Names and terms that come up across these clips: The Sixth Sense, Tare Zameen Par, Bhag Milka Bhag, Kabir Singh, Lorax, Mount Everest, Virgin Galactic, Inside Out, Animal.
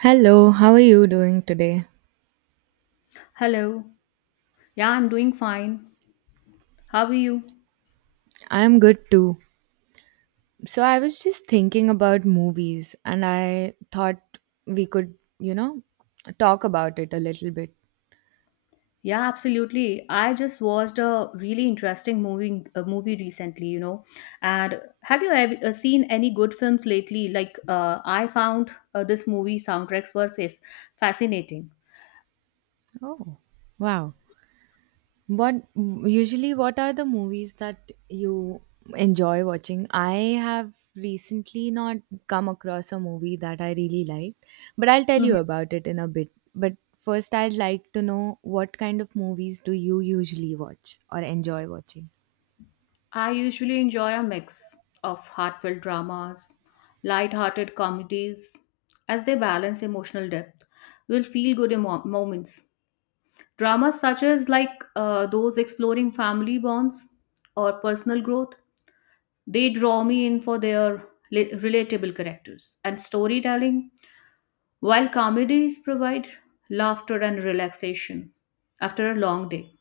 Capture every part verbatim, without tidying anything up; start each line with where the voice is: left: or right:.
right: Hello, how are you doing today?
left: Hello. Yeah, I'm doing fine. How are you?
right: I am good too. So, I was just thinking about movies and I thought we could, you know, talk about it a little bit.
left: Yeah, absolutely. I just watched a really interesting movie a movie recently, you know. And have you ever uh, seen any good films lately? Like uh, I found uh, this movie soundtracks were fas- fascinating.
right: Oh, wow. What usually what are the movies that you enjoy watching? I have recently not come across a movie that I really liked, but I'll tell you
left: Mhm.
right: about it in a bit. But first I'd like to know what kind of movies do you usually watch or enjoy watching?
left: I usually enjoy a mix of heartfelt dramas, light-hearted comedies as they balance emotional depth. Will feel good emo- moments. Dramas such as like uh, those exploring family bonds or personal growth, they draw me in for their li- relatable characters and storytelling, while comedies provide laughter and relaxation after a long day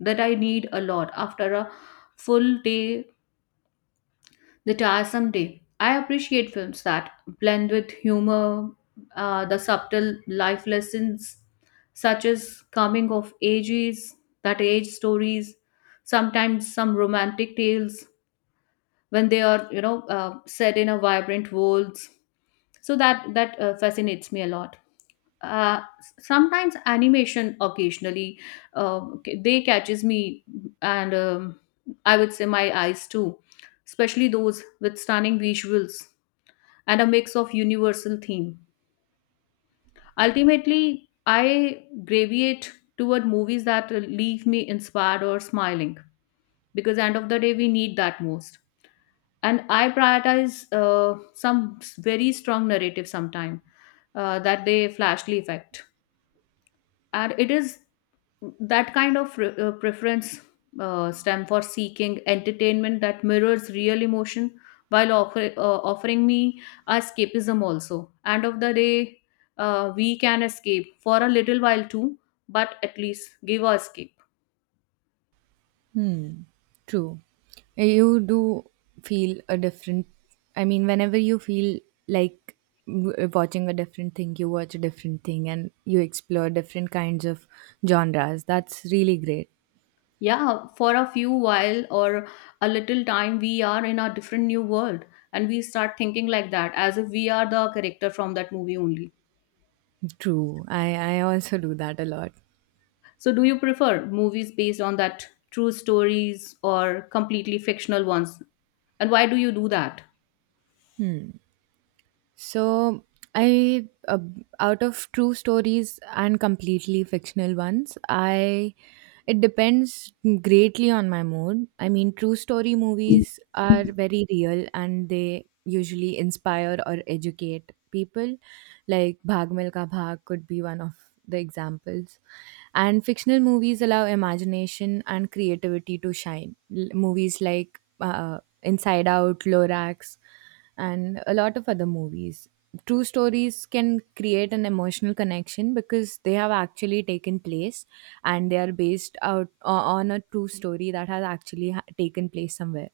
left: that I need a lot after a full day that are someday. I appreciate films that blend with humor, uh, the subtle life lessons, such as coming of ages, that age stories, sometimes some romantic tales when they are, you know, uh, set in a vibrant worlds. So that that uh, fascinates me a lot uh, s- sometimes animation occasionally uh, c- they catches me and um, I would say my eyes too, especially those with stunning visuals and a mix of universal theme. Ultimately I gravitate toward movies that leave me inspired or smiling, because end of the day we need that most. And I prioritize uh, some s- very strong narrative sometime, uh, that they flashly effect. And it is that kind of re- uh, preference uh, stem for seeking entertainment that mirrors real emotion, while offer, uh, offering me escapism also. End of the day, uh, we can escape for a little while too, but at least give a escape.
right: Hmm. True. Eh, You do feel a different. I mean, whenever you feel like w- eh, watching a different thing, you watch a different thing and you explore different kinds of genres. That's really great.
left: Yeah, for a few while or a little time we are in a different new world, and we start thinking like that as if we are the character from that movie only.
right: True. I, I also do that a lot.
left: So, do you prefer movies based on that true stories or completely fictional ones? And why do you do that?
right: So I, uh, out of true stories and completely fictional ones, I it depends greatly on my mood. I mean, true story movies are very real and they usually inspire or educate people. Like Bhag Milka Bhag could be one of the examples. And fictional movies allow imagination and creativity to shine. L- movies like uh, Inside Out, Lorax, and a lot of other movies. True stories can create an emotional connection because they have actually taken place and they are based out o- on a true story that has actually ha- taken place somewhere.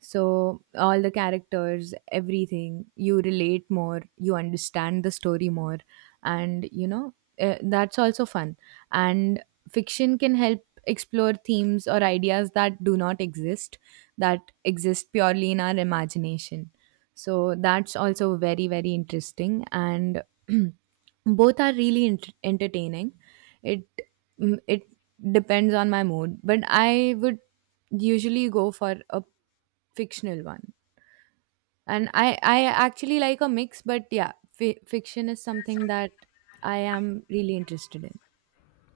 right: So, all the characters, everything, you relate more, you understand the story more, and you know, uh, that's also fun. And fiction can help explore themes or ideas that do not exist, that exist purely in our imagination, so that's also very very interesting, and both are really ent- entertaining. It mm, it depends on my mood, but I would usually go for a fictional one, and i i actually like a mix. But yeah, fi- fiction is something that I am really interested in.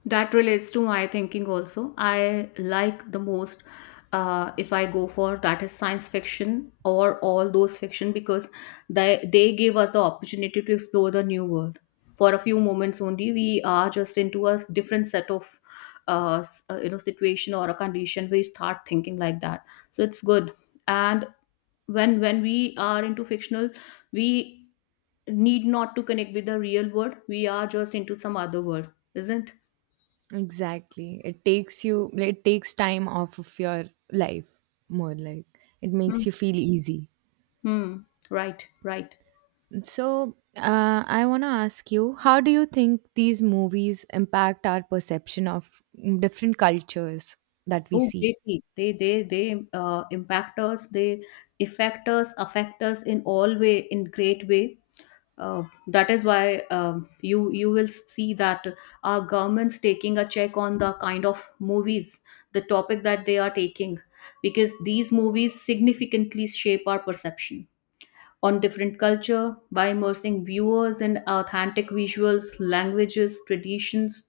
left: That relates to my thinking also. I like the most, uh, if I go for that, is science fiction or all those fiction because they they gave us the opportunity to explore the new world. For a few moments only, we are just into a different set of uh, s- uh, you know, situation or a condition. We start thinking like that, so it's good. And when when we are into fictional, we need not to connect with the real world, we are just into some other world, isn't.
right: Exactly, it takes you it takes time off of your life, more like it
left: Hmm.
right: makes you feel easy.
left: Hmm. Right, right.
right: So, uh, I want to ask you, how do you think these movies impact our perception of mm, different cultures that we
left: Oh,
right: see?
left: greatly, they they they uh, impact us, they affect us affect us in all way, in great way, uh, that is why um, you you will see that our governments taking a check on the kind of movies, the topic that they are taking, because these movies significantly shape our perception on different culture by immersing viewers in authentic visuals, languages, traditions.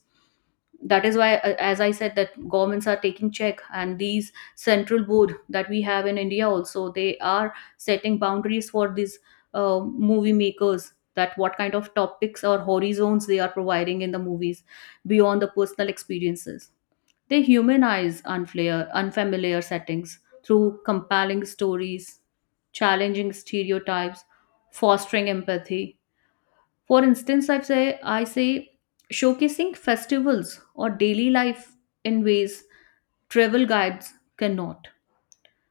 left: That is why, uh, as I said, that governments are taking check, and these central board that we have in India also they are setting boundaries for these uh, movie makers, that what kind of topics or horizons they are providing in the movies beyond the personal experiences. They humanize unflair, unfamiliar settings through compelling stories, challenging stereotypes, fostering empathy. For instance, I say I say showcasing festivals or daily life in ways travel guides cannot,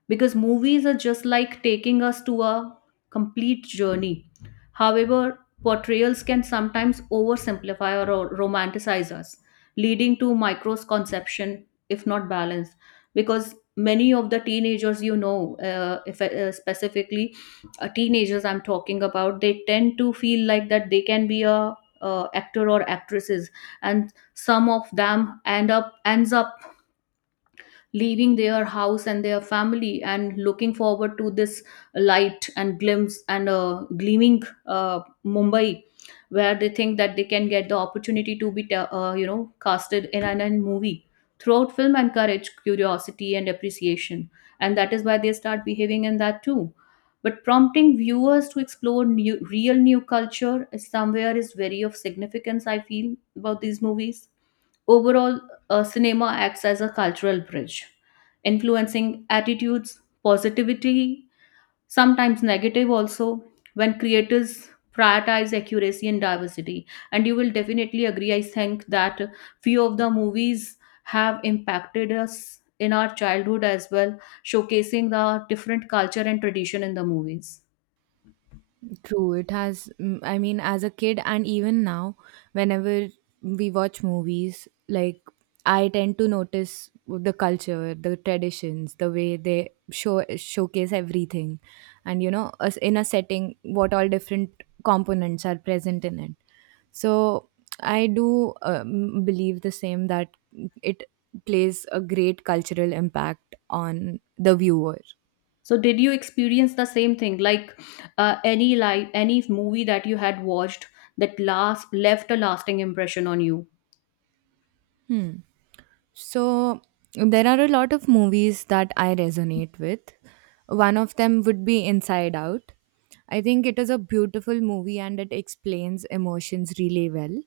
left: because movies are just like taking us to a complete journey. However, portrayals can sometimes oversimplify or ro- romanticize us, leading to microconception if not balance. Because many of the teenagers, you know, uh, if uh, specifically, uh, teenagers I'm talking about, they tend to feel like that they can be a uh, actor or actresses, and some of them end up ends up leaving their house and their family and looking forward to this light and glimpse and uh, gleaming uh, Mumbai, where they think that they can get the opportunity to be, te- uh, you know, casted in an, an movie. Throughout film encourage curiosity and appreciation, and that is why they start behaving in that too. But prompting viewers to explore new, real new culture is somewhere is very of significance, I feel about these movies. Overall, uh, cinema acts as a cultural bridge, influencing attitudes, positivity, sometimes negative also, when creators prioritize accuracy and diversity. And you will definitely agree, I think, that few of the movies have impacted us in our childhood as well, showcasing the different culture and tradition in the movies.
right: True, it has. mm, I mean, as a kid and even now, whenever we watch movies, like I tend to notice the culture, the traditions, the way they show showcase everything, and you know, us- in a setting, what all different components are present in it. So I do um, believe the same, that it plays a great cultural impact on the viewer.
left: So did you experience the same thing, like uh, any like any movie that you had watched that last left a lasting impression on you?
right: Hmm. So there are a lot of movies that I resonate with. One of them would be Inside Out. I think it is a beautiful movie and it explains emotions really well.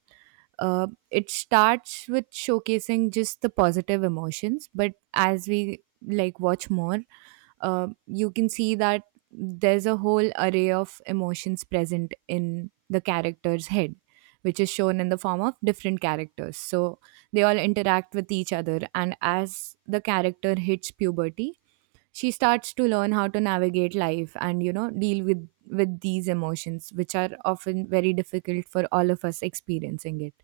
right: Uh, it starts with showcasing just the positive emotions, but as we like watch more, uh, you can see that there's a whole array of emotions present in the character's head, which is shown in the form of different characters, so they all interact with each other, and as the character hits puberty, she starts to learn how to navigate life and you know deal with with these emotions, which are often very difficult for all of us experiencing it.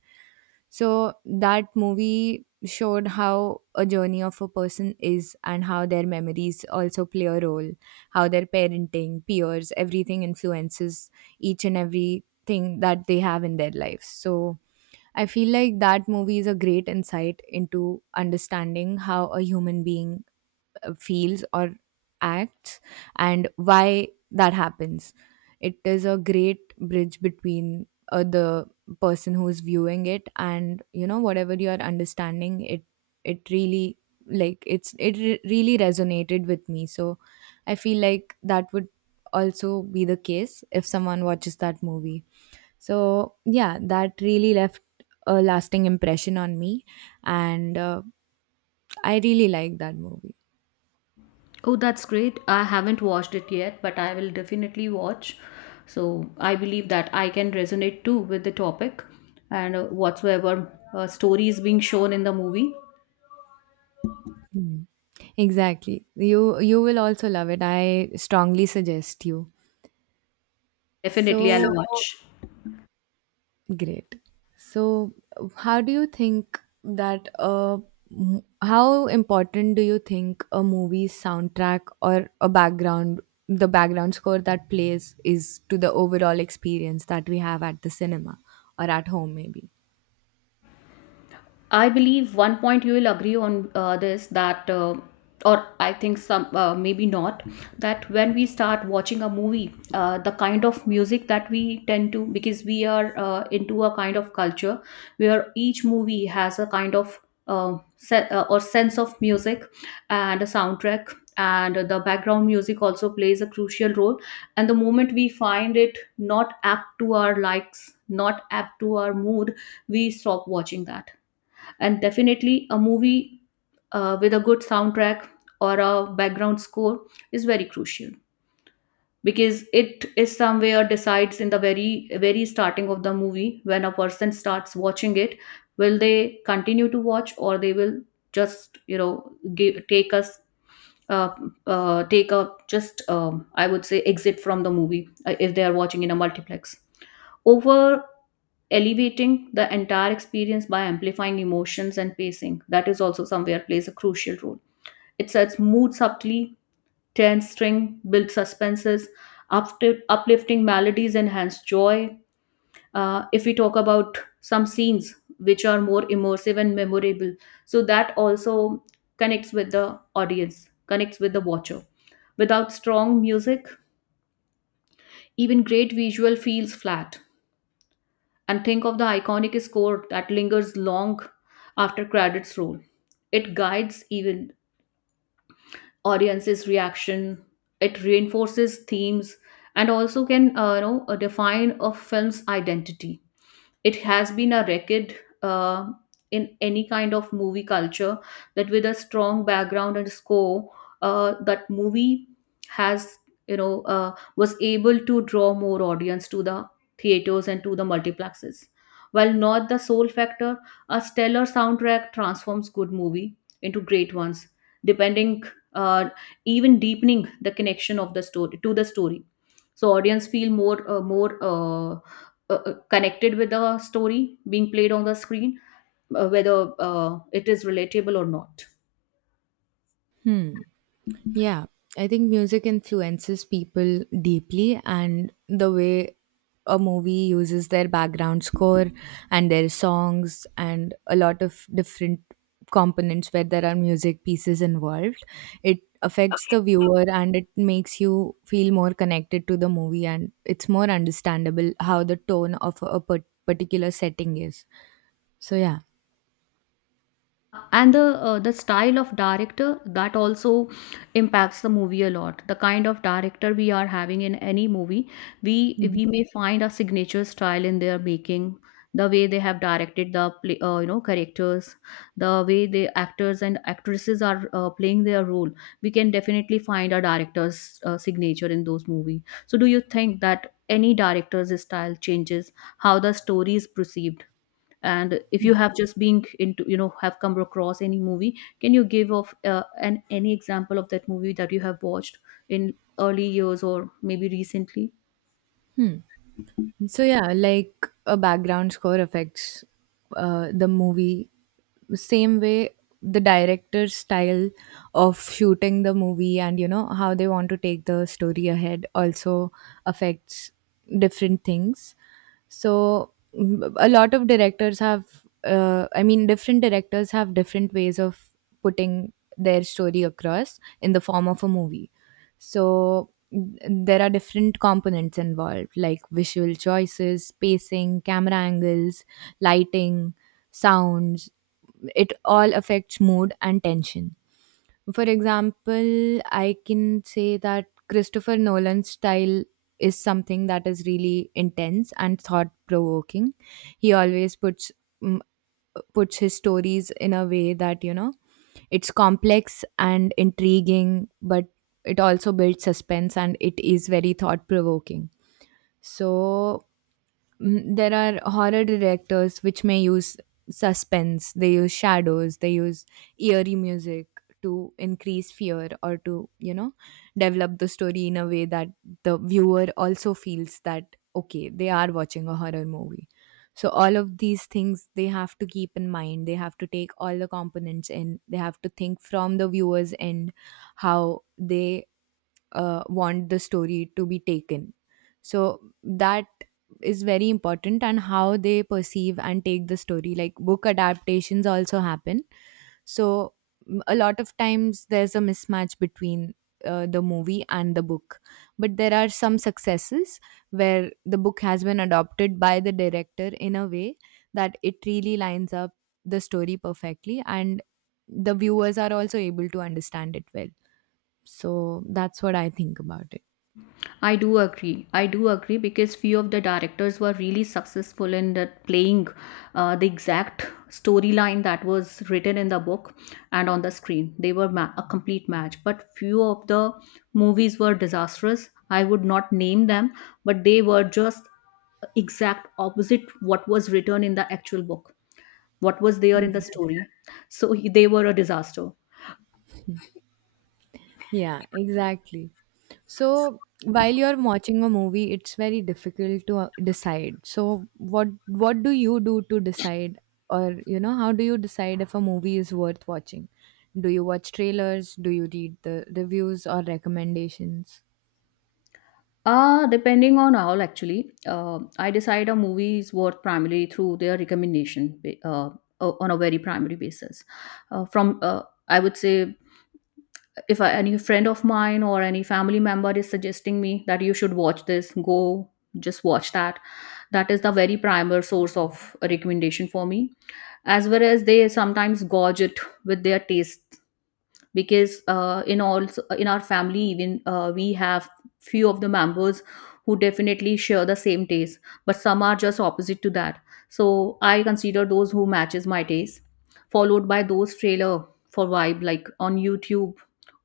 right: So that movie showed how a journey of a person is, and how their memories also play a role, how their parenting, peers, everything influences each and everything that they have in their lives. So I feel like that movie is a great insight into understanding how a human being uh, feels or acts, and why that happens. It is a great bridge between uh, the person who is viewing it, and you know whatever you are understanding it, it really, like, it's it re- really resonated with me. So I feel like that would also be the case if someone watches that movie. So yeah, that really left a lasting impression on me, and uh, I really like that movie.
left: Oh, that's great. I haven't watched it yet, but I will definitely watch. So I believe that I can resonate too with the topic and uh, whatsoever uh, story is being shown in the movie.
right: Mm. Exactly. You you will also love it. I strongly suggest you.
left: Definitely, I'll
right: So
left: watch.
right: great. So how do you think that uh m- how important do you think a movie's soundtrack or a background the background score that plays is to the overall experience that we have at the cinema or at home maybe?
left: I believe one point you will agree on uh, this that, uh, or I think some uh, maybe not, that when we start watching a movie, uh, the kind of music that we tend to, because we are uh, into a kind of culture where each movie has a kind of uh, se- uh, or sense of music and a soundtrack. And the background music also plays a crucial role. And the moment we find it not apt to our likes, not apt to our mood, we stop watching that. And definitely a movie uh, with a good soundtrack or a background score is very crucial, because it is somewhere decides in the very very starting of the movie, when a person starts watching it, will they continue to watch or they will just, you know, give, take us uh, uh, take a just um, I would say exit from the movie, uh, if they are watching in a multiplex, over elevating the entire experience by amplifying emotions and pacing. That is also somewhere plays a crucial role. It sets mood subtly, tense string, builds suspenses, upti- uplifting melodies enhance joy. Uh, if we talk about some scenes which are more immersive and memorable, so that also connects with the audience, connects with the watcher. Without strong music, even great visual feels flat, and think of the iconic score that lingers long after credits roll. It guides even audiences' reaction. It reinforces themes, and also can, uh, you know uh, define a film's identity. It has been a record uh, in any kind of movie culture, that with a strong background and score, uh, that movie has, you know, uh, was able to draw more audience to the theaters and to the multiplexes. While not the sole factor, a stellar soundtrack transforms good movie into great ones, depending, uh, even deepening the connection of the story to the story, so audience feel more uh, more uh, uh, uh, connected with the story being played on the screen, uh, whether uh, it is relatable or not.
right: Hmm. Yeah, I think music influences people deeply, and the way a movie uses their background score and their songs and a lot of different components where there are music pieces involved, it affects the viewer and it makes you feel more connected to the movie, and it's more understandable how the tone of a par- particular setting is. So, yeah.
left: And the, uh, the style of director that also impacts the movie a lot. The kind of director we are having in any movie, we we may find a signature style in their making, the way they have directed the play, uh, you know characters, the way the actors and actresses are uh, playing their role, we can definitely find a director's uh, signature in those movies. So do you think that any director's style changes how the story is perceived? And if you have just been into, you know, have come across any movie, can you give of uh, an any example of that movie that you have watched in early years or maybe recently?
right: So yeah, like a background score affects uh, the movie. Same way, the director's style of shooting the movie, and you know how they want to take the story ahead, also affects different things. So mm, a lot of directors have, uh, I mean, different directors have different ways of putting their story across in the form of a movie. So there are different components involved, like visual choices, pacing, camera angles, lighting, sounds. It all affects mood and tension. For example, I can say that Christopher Nolan's style is something that is really intense and thought provoking. He always puts mm, puts his stories in a way that, you know, it's complex and intriguing, but it also builds suspense and it is very thought provoking. So, Mm, there are horror directors which may use suspense, they use shadows, they use eerie music to increase fear, or to you know develop the story in a way that the viewer also feels that, okay, they are watching a horror movie. So all of these things they have to keep in mind, they have to take all the components in, they have to think from the viewer's end how they uh, want the story to be taken. So that is very important, and how they perceive and take the story, like book adaptations also happen. So m- a lot of times there's a mismatch between uh, the movie and the book, but there are some successes where the book has been adopted by the director in a way that it really lines up the story perfectly, and the viewers are also able to understand it well. So that's what I think about it.
left: I do agree i do agree because few of the directors were really successful in that playing uh, the exact storyline that was written in the book, and on the screen they were ma- a complete match. But few of the movies were disastrous, I would not name them, but they were just exact opposite what was written in the actual book, what was there in the
right: Exactly.
left: story, so he- they were a disaster.
right: Yeah, exactly. So while you're watching a movie, it's very difficult to uh, decide. So what what do you do to decide, or you know, how do you decide if a movie is worth watching? Do you watch trailers? Do you read the reviews or recommendations?
left: Uh, depending on how actually, uh, I decide a movie is worth primarily through their recommendation ba- uh, o- on a very primary basis, uh, from uh, I would say, if I, any friend of mine or any family member is suggesting me that you should watch this, go just watch that. That is the very primer source of recommendation for me, as well as they sometimes gorge it with their taste, because uh, in all, in our family even, uh, we have few of the members who definitely share the same taste, but some are just opposite to that. So I consider those who matches my taste, followed by those trailer for vibe, like on YouTube,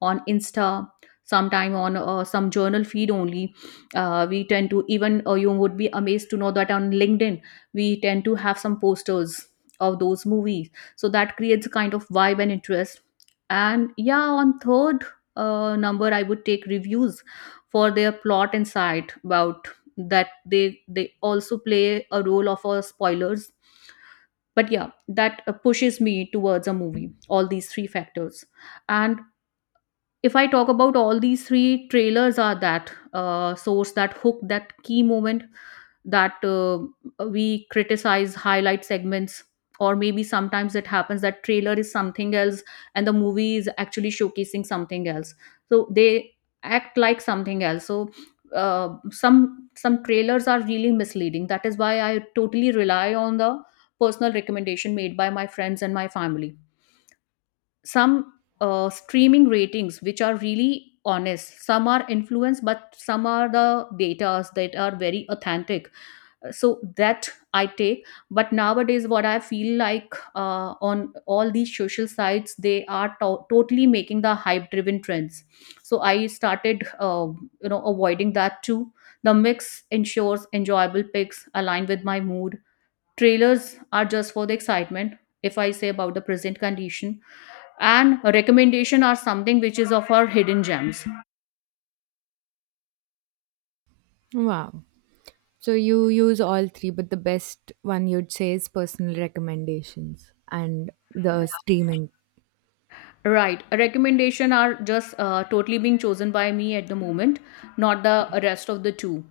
left: on Insta, sometime on uh, some journal feed only. Uh, we tend to even, uh, you would be amazed to know that on LinkedIn we tend to have some posters of those movies, so that creates a kind of vibe and interest. And yeah, on third uh, number, I would take reviews for Their plot and site about that they they also play a role of uh, spoilers. But yeah, that uh, pushes me towards a movie, all these three factors. And if I talk about all these three, trailers are that uh, source, that hook, that key moment, that uh, we criticize, highlight segments, or maybe sometimes it happens that trailer is something else and the movie is actually showcasing something else. So they act like something else. So uh, some some trailers are really misleading. That is why I totally rely on the personal recommendation made by my friends and my family, some uh, streaming ratings which are really honest. Some are influenced, but some are the datas that are very authentic, so that I take. But nowadays, what I feel like, uh, on all these social sites, they are to- totally making the hype driven trends. So I started, uh, you know, avoiding that too. The mix ensures enjoyable picks aligned with my mood. Trailers are just for the excitement, if I say about the present condition. And a recommendation are something which is of our hidden gems.
right: Wow. So you use all three, but the best one you'd say is personal recommendations and the streaming.
left: Right, a recommendation are just uh, totally being chosen by me at the moment, not the rest of the two.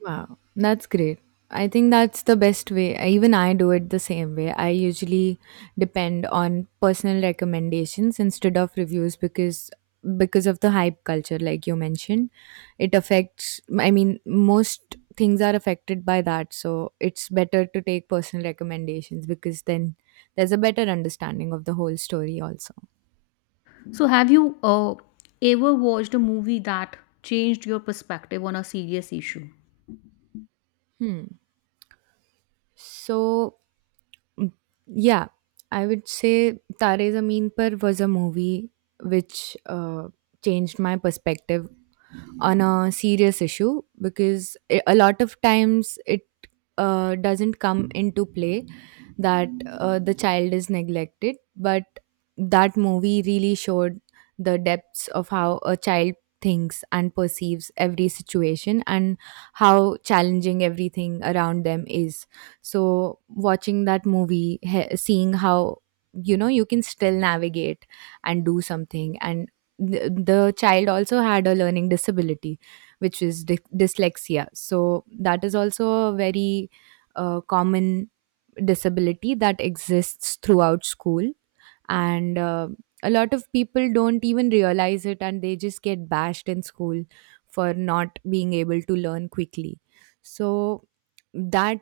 right: Wow, that's great. I think that's the best way. I- Even I do it the same way. I usually depend on personal recommendations instead of reviews because because of the hype culture like you mentioned. It affects, I mean, most things are affected by that, so it's better to take personal recommendations because then there's a better understanding of the whole story also.
left: So, have you uh, ever watched a movie that changed your perspective on a serious issue?
right: Hmm. So yeah, I would say Tare Zameen Par was a movie which uh, changed my perspective on a serious issue, because i- a lot of times it uh, doesn't come into play that uh, the child is neglected, but that movie really showed the depths of how a child thinks and perceives every situation, and how challenging everything around them is. So watching that movie, he- seeing how, you know, you can still navigate and do something, and the, the child also had a learning disability, which is dy- dyslexia. So that is also a very uh, common disability that exists throughout school, and uh, a lot of people don't even realize it, and they just get bashed in school for not being able to learn quickly. So that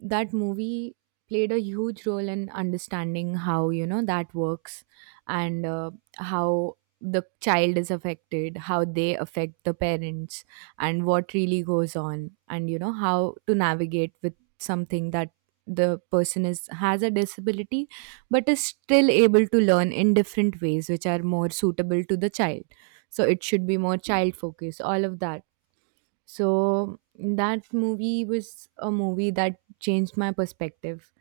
right: that movie played a huge role in understanding how, you know, that works, and uh, how the child is affected, how they affect the parents, and what really goes on, and you know how to navigate with something that the person is has a disability, but is still able to learn in different ways which are more suitable to the child. So it should be more child focused, all of that. So that movie was a movie that changed my perspective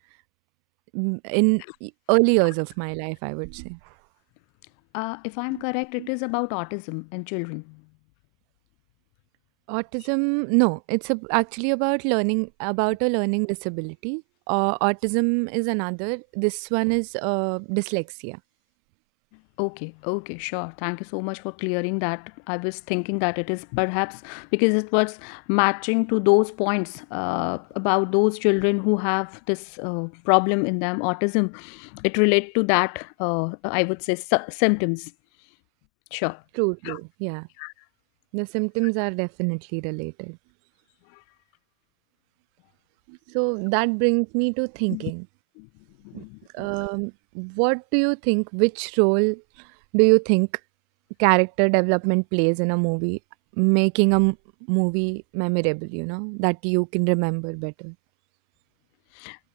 right: mm, in early years of my life, I would say.
left: uh, If I'm correct, it is about autism and children.
right: Autism, no, it's a, actually about learning about a learning disability. Uh, autism is another. This one is uh, dyslexia.
left: Okay, okay, sure. Thank you so much for clearing that. I was thinking that it is perhaps because it was matching to those points uh, about those children who have this uh, problem in them, autism. It relate to that, uh, I would say, sy- symptoms. Sure.
right: True, true. Yeah, the symptoms are definitely related. So that brings me to thinking. Um, what do you think? Which role do you think character development plays in a movie, making a m- movie memorable? You know that you can remember better.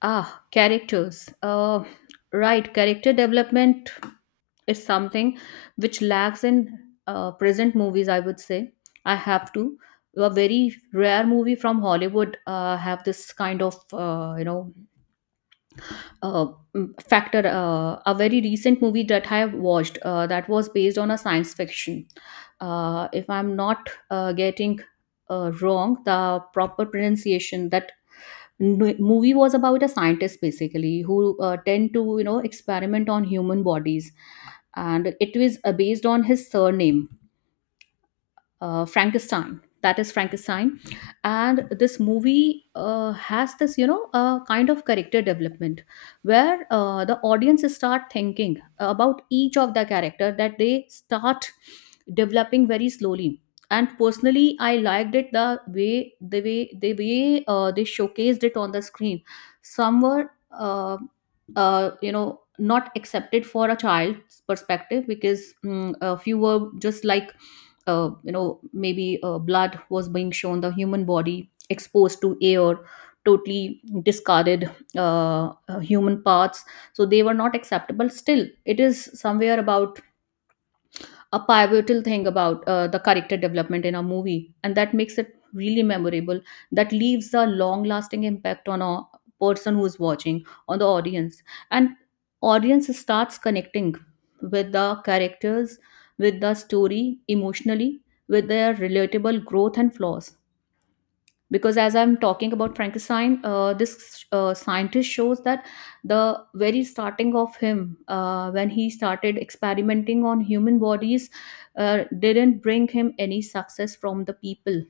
left: Ah, characters. Uh, right, character development is something which lacks in uh, present movies, I would say. I have to, a very rare movie from Hollywood, uh, have this kind of, uh, you know uh, mm, factor. Uh, a very recent movie that I have watched, uh, that was based on a science fiction. Uh, if I'm not uh, getting uh, wrong the proper pronunciation, that n- movie was about a scientist basically who uh, tend to, you know, experiment on human bodies. And it is uh, based on his surname, uh, Frankenstein. That is Frankenstein. And this movie uh, has this, you know, uh, kind of character development where uh, the audience start thinking about each of the character that they start developing very slowly. And personally, I liked it the way the way the way uh, they showcased it on the screen. Some were, uh, uh, you know, not accepted for a child's perspective because, mm, a few were just like, uh, you know, maybe uh, blood was being shown, the human body exposed to air, totally discarded uh, uh, human parts. So they were not acceptable. Still, it is somewhere about a pivotal thing about uh, the character development in a movie, and that makes it really memorable. That leaves a long lasting impact on a person who's watching, on the audience. And audience starts connecting with the characters, with the story emotionally, with their relatable growth and flaws. Because as I'm talking about Frankenstein, uh, this uh, scientist shows that the very starting of him, uh, when he started experimenting on human bodies, uh, didn't bring him any success from the people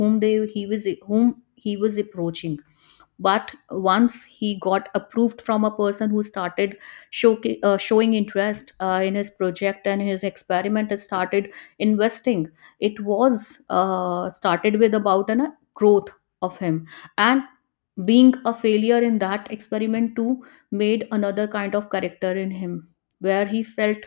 left: whom they he was whom he was approaching. But once he got approved from a person who started show, uh, showing interest uh, in his project and his experiment and started investing, it was, uh, started with about an, uh, growth of him. And being a failure in that experiment too made another kind of character in him, where he felt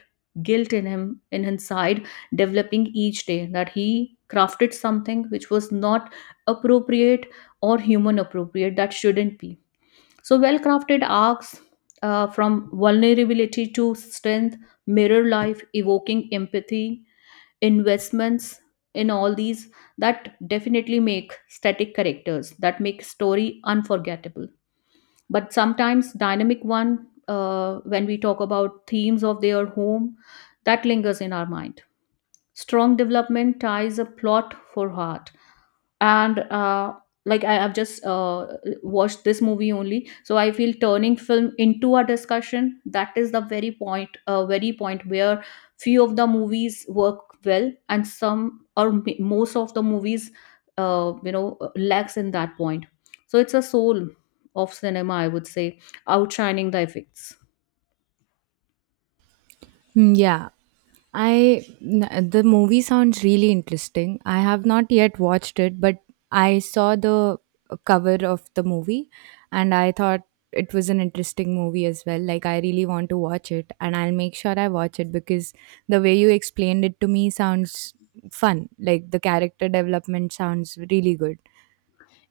left: guilt in him, in his side, developing each day, that he crafted something which was not appropriate or human appropriate, that shouldn't be. So, well crafted arcs, uh, from vulnerability to strength, mirror life, evoking empathy, investments, in all these, that definitely make static characters, that make story unforgettable. But sometimes dynamic one, uh, when we talk about themes of their home, that lingers in our mind. Strong development ties a plot for heart. And uh, like I have just uh, watched this movie only, so I feel turning film into a discussion. That is the very point, uh, very point where few of the movies work well, and some or m- most of the movies, uh, you know, lacks in that point. So it's a soul of cinema, I would say, outshining the effects.
right: Hmm. Yeah, I n- the movie sounds really interesting. I have not yet watched it, but I saw the uh, cover of the movie and I thought it was an interesting movie as well. Like I really want to watch it and I'll make sure I watch it because the way you explained it to me sounds fun. Like the character development sounds really good.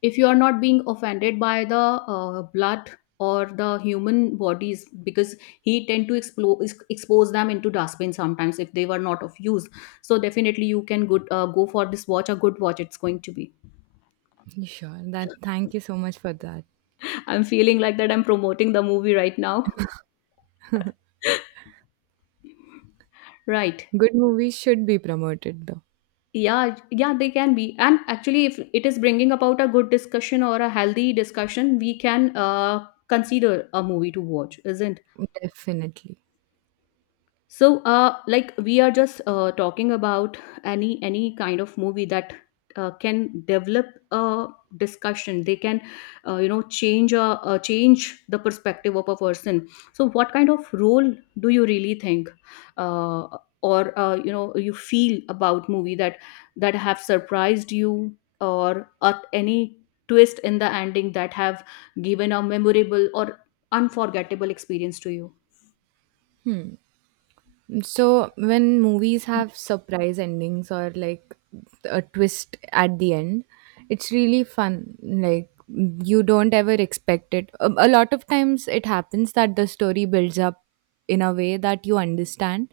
left: If you are not being offended by the uh, blood or the human bodies, because he tend to explore, expose them into dustbin sometimes if they were not of use. So definitely you can good, uh, go for this watch, a good watch. It's going to be.
right: Sure. That thank you so much for that.
left: I'm feeling like that I'm promoting the movie right now, right?
right: Good movies should be promoted though.
left: Yeah, yeah, they can be. And actually, if it is bringing about a good discussion or a healthy discussion, we can uh, consider a movie to watch, isn't?
right: Definitely.
left: So uh like we are just uh, talking about any any kind of movie that uh, can develop a discussion. They can, uh, you know, change a, uh, change the perspective of a person. So what kind of role do you really think, uh, or uh, you know, you feel about movie that that have surprised you, or uh, any twist in the ending that have given a memorable or unforgettable experience to you?
right: So when movies have surprise endings or like a twist at the end, it's really fun. Like you don't ever expect it. A, a lot of times it happens that the story builds up in a way that you understand,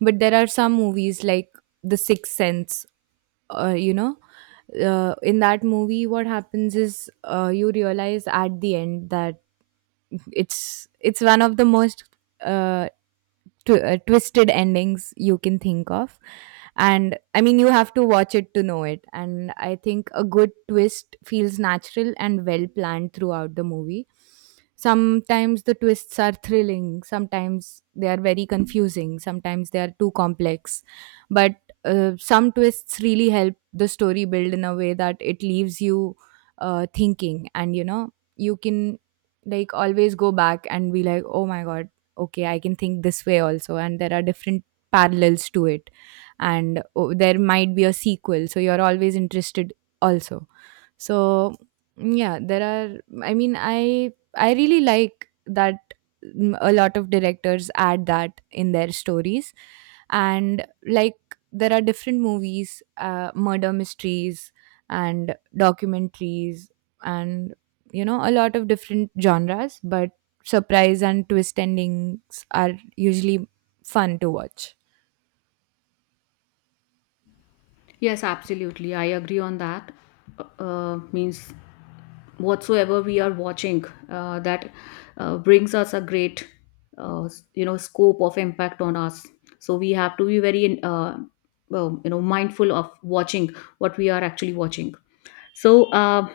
right: but there are some movies like The Sixth Sense, uh, you know, uh, in that movie what happens is uh, you realize at the end that it's it's one of the most uh, tw- uh, twisted endings you can think of. And I mean you have to watch it to know it, and I think a good twist feels natural and well planned throughout the movie. Sometimes the twists are thrilling, sometimes they are very confusing, sometimes they are too complex, but uh, some twists really help the story build in a way that it leaves you uh, thinking, and you know you can like always go back and be like, oh my god, okay, I can think this way also, and there are different parallels to it. And oh, there might be a sequel, so you're always interested also. So yeah, there are, I mean i i really like that. Mm, a lot of directors add that in their stories, and like there are different movies, uh, murder mysteries and documentaries, and you know, a lot of different genres, but surprise and twist endings are usually fun to watch.
left: Yes, absolutely. I agree on that. Uh, uh, means whatsoever we are watching, uh, that uh, brings us a great, uh, s- you know, scope of impact on us. So we have to be very, uh, well, you know, mindful of watching what we are actually watching. So uh,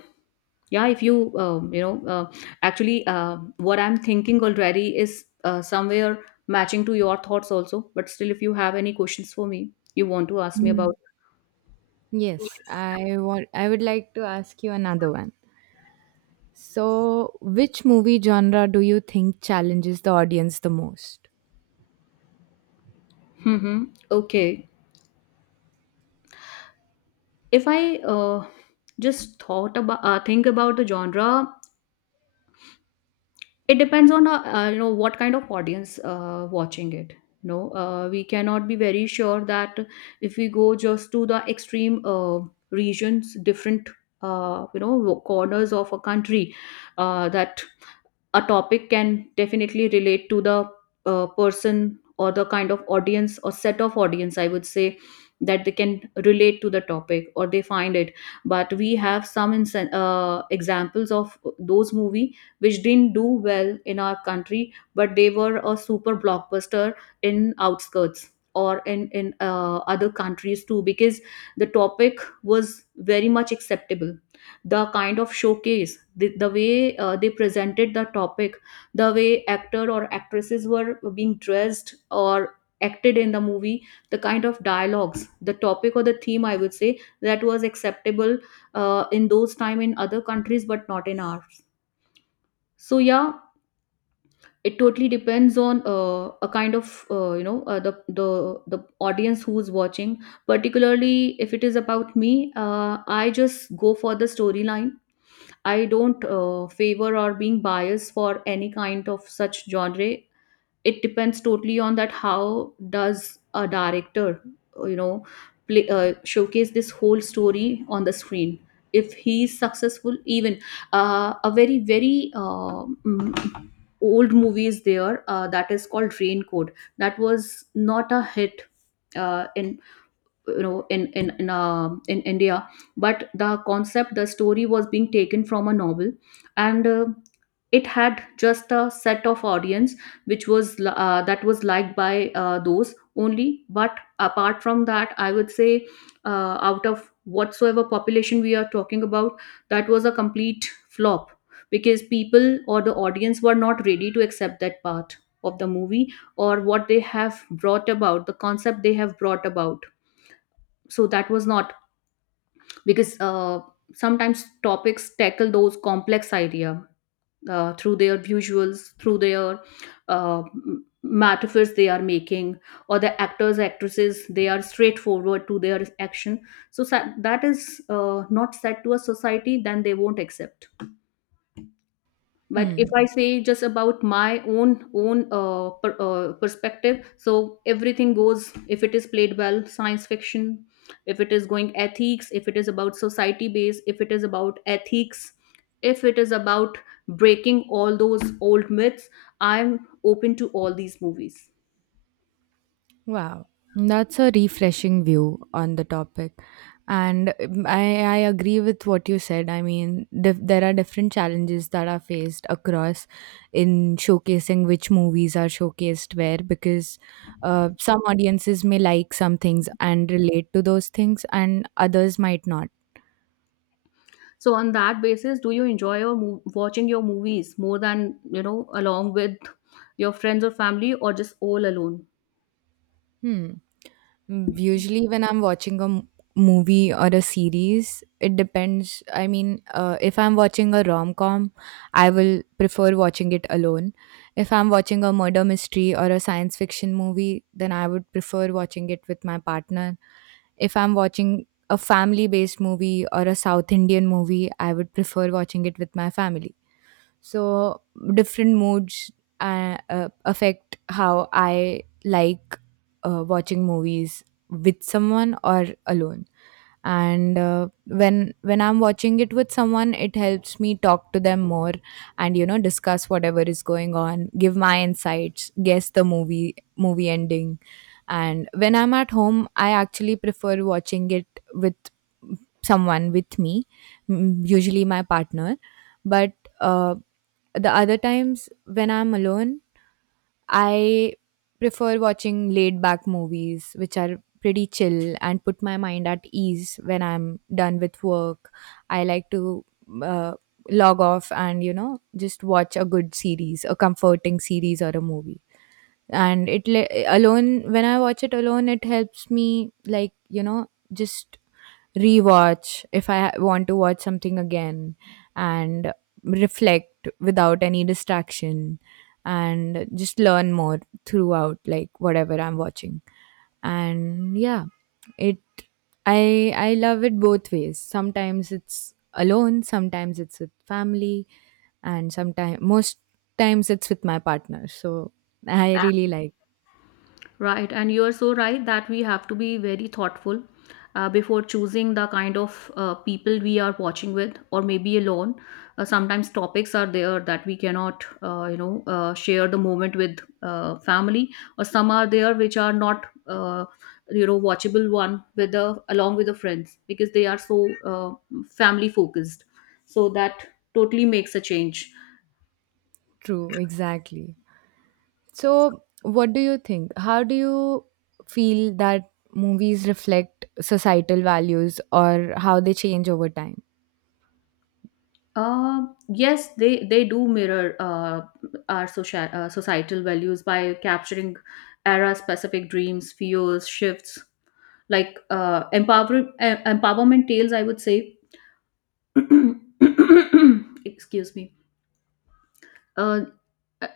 left: yeah, if you, um, you know, uh, actually, uh, what I'm thinking already is uh, somewhere matching to your thoughts also. But still, if you have any questions for me, you want to ask me
right: Mm.
left: about.
right: Yes, I want, I would like to ask you another one. So, which movie genre do you think challenges the audience the most?
left: Mm-hmm. Okay. If I uh, just thought about, uh, think about the genre, it depends on uh, uh, you know, what kind of audience uh, watching it. You know, uh, we cannot be very sure that if we go just to the extreme uh, regions, different uh, you know, corners of a country, uh, that a topic can definitely relate to the uh, person or the kind of audience or set of audience, I would say, that they can relate to the topic or they find it. But we have some insen- uh, examples of those movie which didn't do well in our country, but they were a super blockbuster in outskirts or in in uh, other countries too, because the topic was very much acceptable, the kind of showcase, the, the way uh, they presented the topic, the way actor or actresses were being dressed or acted in the movie, the kind of dialogues, the topic or the theme, I would say, that was acceptable uh, in those time in other countries but not in ours. So yeah, it totally depends on uh, a kind of, uh, you know, uh, the the the audience who's watching. Particularly, if it is about me, uh, I just go for the storyline. I don't uh, favor or being biased for any kind of such genre. It depends totally on that how does a director, uh, you know, play, uh, showcase this whole story on the screen. If he's successful, even uh, a very very uh, mm, old movie is there, uh, that is called Rain Code. That was not a hit uh, in you know in in in, uh, in india, but the concept, the story, was being taken from a novel, and uh, it had just a set of audience which was li- uh, that was liked by uh, those only. But apart from that, I would say, uh, out of whatsoever population we are talking about, that was a complete flop because people or the audience were not ready to accept that part of the movie or what they have brought about, the concept they have brought about. So that was not, because uh, sometimes topics tackle those complex idea uh, through their visuals, through their uh, m- metaphors they are making, or the actors, actresses, they are straightforward to their action. So sa- that is uh, not said to a society, then they won't accept. But
right: Hmm.
left: if I say just about my own own uh, per, uh, perspective, so everything goes if it is played well. Science fiction, if it is going ethics, if it is about society based, if it is about ethics, if it is about breaking all those old myths, I'm open to all these movies.
right: Wow, that's a refreshing view on the topic. And um, I, I agree with what you said. I mean, dif- there are different challenges that are faced across in showcasing which movies are showcased where, because uh, some audiences may like some things and relate to those things, and others might not.
left: So on that basis, do you enjoy your mo- watching your movies more than, you know, along with your friends or family, or just all alone?
right: Hmm. Mm, usually, when I'm watching a m- movie or a series, it depends. I mean, uh, if I'm watching a rom com, I will prefer watching it alone. If I'm watching a murder mystery or a science fiction movie, then I would prefer watching it with my partner. If I'm watching a family based movie or a South Indian movie, I would prefer watching it with my family. So different moods uh, uh, affect how I like uh, watching movies with someone or alone. And uh, when when i'm watching it with someone, it helps me talk to them more, and you know, discuss whatever is going on, give my insights, guess the movie movie ending. And when I'm at home, I actually prefer watching it with someone with me, m- usually my partner, but uh, the other times when I'm alone, I prefer watching laid back movies, which are pretty chill and put my mind at ease when I'm done with work. I like to uh, log off and, you know, just watch a good series, a comforting series or a movie. And it le- alone, when I watch it alone, it helps me, like, you know, just rewatch if I ha- want to watch something again, and reflect without any distraction, and just learn more throughout, like whatever I'm watching. And yeah, it, I I love it both ways. Sometimes it's alone, sometimes it's with family, and sometimes most times it's with my partner. So I really like,
left: Right, and you are so right that we have to be very thoughtful uh, before choosing the kind of uh, people we are watching with, or maybe alone. Uh, sometimes topics are there that we cannot, uh, you know, uh, share the moment with uh, family, or some are there which are not, uh, you know, watchable one with the, along with the friends, because they are so uh, family focused. So that totally makes a change.
right: true, exactly. So, what do you think? How do you feel that movies reflect societal values or how they change over time?
left: Uh, yes, they they do mirror uh, our social uh, societal values by capturing era-specific dreams, fears, shifts, like uh, empower, uh, empowerment tales, I would say. Excuse me. Uh,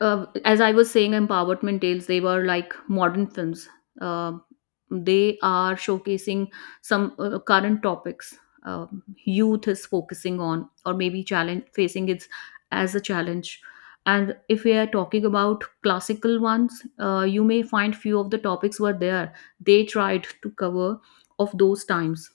left: uh, as I was saying, empowerment tales, they were like modern films. Um they are showcasing some uh, current topics, um, youth is focusing on, or maybe challenge facing it as a challenge. And if we are talking about classical ones, uh, you may find few of the topics were there. They tried to cover of those times.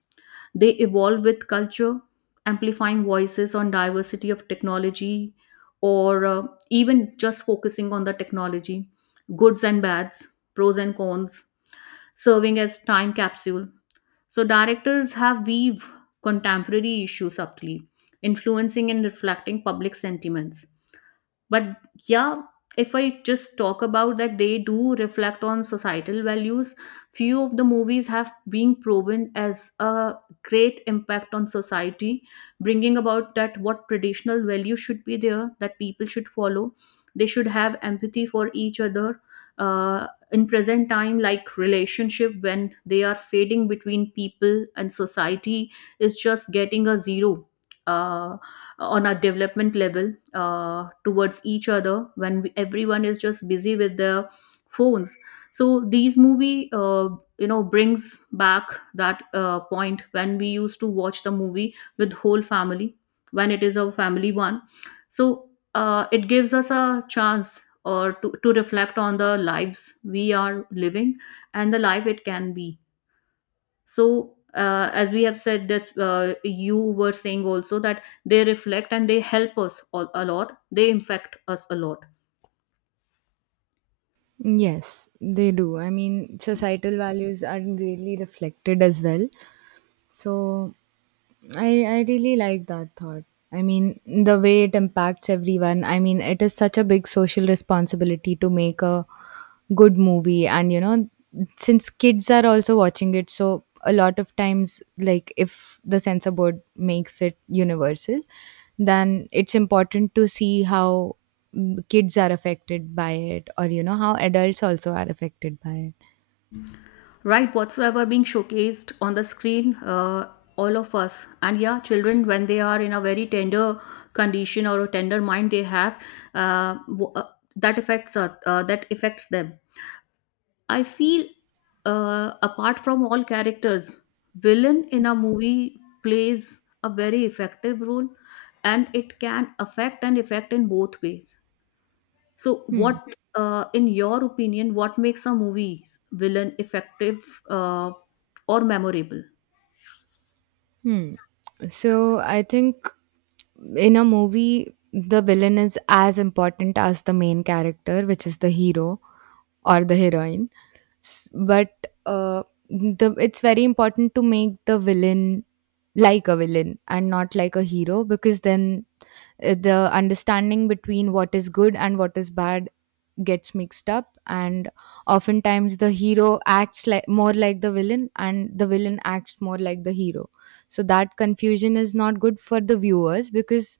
left: They evolve with culture, amplifying voices on diversity of technology, or uh, even just focusing on the technology, goods and bads, pros and cons, serving as time capsule. So directors have weave contemporary issues subtly, influencing and reflecting public sentiments. But yeah, if I just talk about that, they do reflect on societal values. Few of the movies have been proven as a great impact on society, bringing about that what traditional values should be there that people should follow, they should have empathy for each other. uh, in present time, like relationship, when they are fading between people and society, is just getting a zero. Uh, on a development level uh, towards each other, when we, everyone is just busy with their phones, so these movie uh, you know, brings back that uh, point when we used to watch the movie with whole family, when it is a family one. So uh, it gives us a chance or to, to reflect on the lives we are living and the life it can be. So uh, as we have said that, uh, you were saying also, that they reflect and they help us all, a lot, they infect us a lot.
right: Yes, they do. I mean, societal values are greatly reflected as well. So, I, I really like that thought. I mean, the way it impacts everyone. I mean, it is such a big social responsibility to make a good movie, and you know, since kids are also watching it, so a lot of times, like if the censor board makes it universal, then it's important to see how mm, kids are affected by it, or you know, how adults also are affected by it.
left: Right, whatsoever being showcased on the screen, uh, all of us, and yeah, children, when they are in a very tender condition or a tender mind they have, uh, w- uh, that affects, uh, uh, that affects them, I feel. Uh, apart from all characters, villain in a movie plays a very effective role, and it can affect and affect in both ways. So
right: Hmm.
left: what, uh, in your opinion, what makes a movie's villain effective, uh, or memorable?
right: Hmm. So I think in a movie, the villain is as important as the main character, which is the hero or the heroine. S- but uh, the it's very important to make the villain like a villain and not like a hero, because then uh, the understanding between what is good and what is bad gets mixed up, and oftentimes the hero acts like, more like the villain, and the villain acts more like the hero. So that confusion is not good for the viewers, because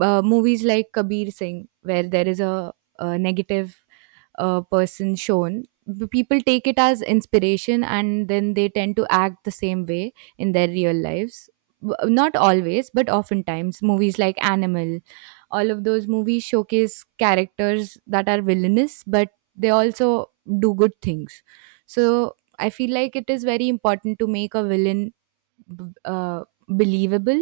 right: uh, movies like Kabir Singh, where there is a, a negative uh, person shown, b- people take it as inspiration and then they tend to act the same way in their real lives. W- not always, but oftentimes movies like Animal, all of those movies showcase characters that are villainous, but they also do good things. So I feel like it is very important to make a villain b- uh, believable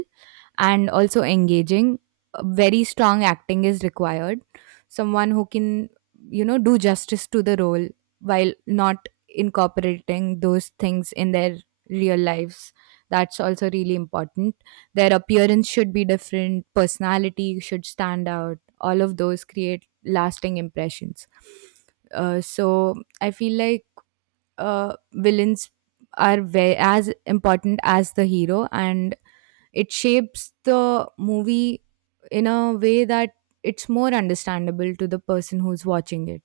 right: and also engaging. Very strong acting is required. Someone who can, you know, do justice to the role while not incorporating those things in their real lives. That's also really important. Their appearance should be different, personality should stand out. All of those create lasting impressions. Uh, so I feel like uh, villains are ve- as important as the hero, and it shapes the movie in a way that it's more understandable to the person who's watching it.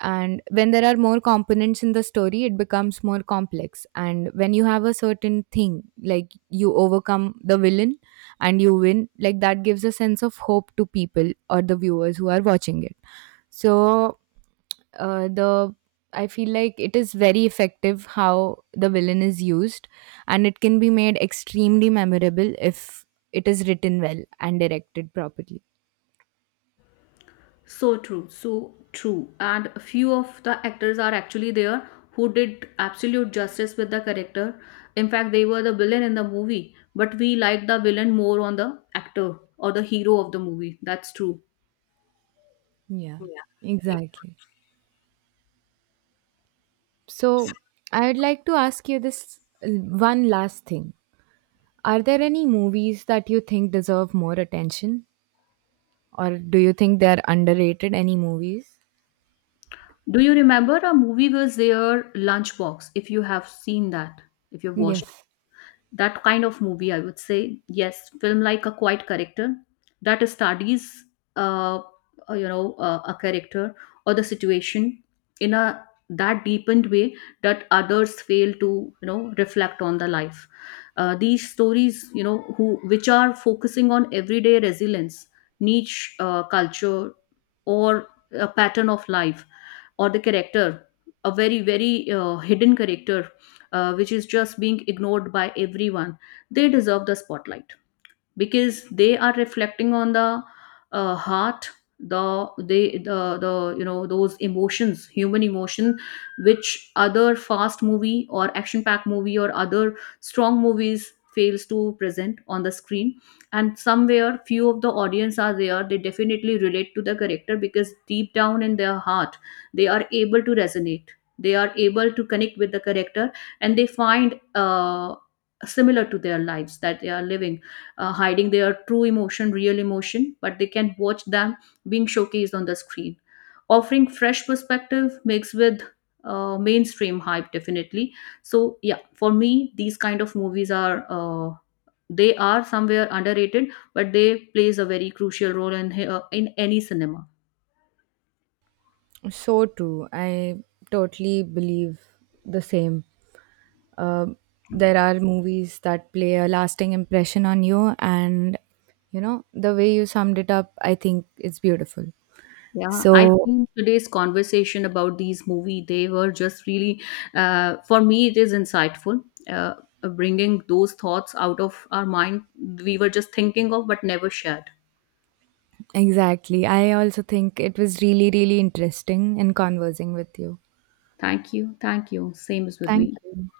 right: And when there are more components in the story, it becomes more complex. And when you have a certain thing, like you overcome the villain and you win, like that gives a sense of hope to people or the viewers who are watching it. So uh, the I feel like it is very effective how the villain is used, and it can be made extremely memorable if it is written well and directed properly.
left: So true, so true. And a few of the actors are actually there who did absolute justice with the character. In fact, they were the villain in the movie, but we like the villain more on the actor or the hero of the movie. That's true.
right: Yeah, exactly. So, I would like to ask you this uh, one last thing. Are there any movies that you think deserve more attention, or do you think they are underrated? Any movies?
left: Do you remember a movie was there, Lunchbox, if you have seen that, if you've watched?
right: Yes.
left: That kind of movie, I would say, yes, film like a quiet character that studies, uh, uh, you know uh, a character or the situation in a that deepened way that others fail to, you know, reflect on the life. Uh, these stories, you know, who which are focusing on everyday resilience, niche uh, culture, or a pattern of life, or the character, a very very uh, hidden character, uh, which is just being ignored by everyone, they deserve the spotlight because they are reflecting on the uh, heart, the they the, the you know, those emotions, human emotion, which other fast movie or action packed movie or other strong movies fails to present on the screen. And somewhere few of the audience are there, they definitely relate to the character because deep down in their heart they are able to resonate, they are able to connect with the character, and they find uh, similar to their lives that they are living, uh, hiding their true emotion, real emotion, but they can watch them being showcased on the screen. Offering fresh perspective mixed with uh, mainstream hype, definitely. So yeah, for me, these kind of movies are. Uh, they are somewhere underrated, but they plays a very crucial role in uh, in any cinema.
right: So true. I totally believe the same. Um, there are movies that play a lasting impression on you, and you know, the way you summed it up, I think it's beautiful.
left: Yeah, I
right: So,
left: think today's conversation about these movie, they were just really, uh, for me, it is insightful. Uh, Bringing those thoughts out of our mind we were just thinking of but never shared.
right: exactly, I also think it was really really interesting in conversing with you.
left: Thank you, thank you. Same is with
right: Thank
left: me.
right: you.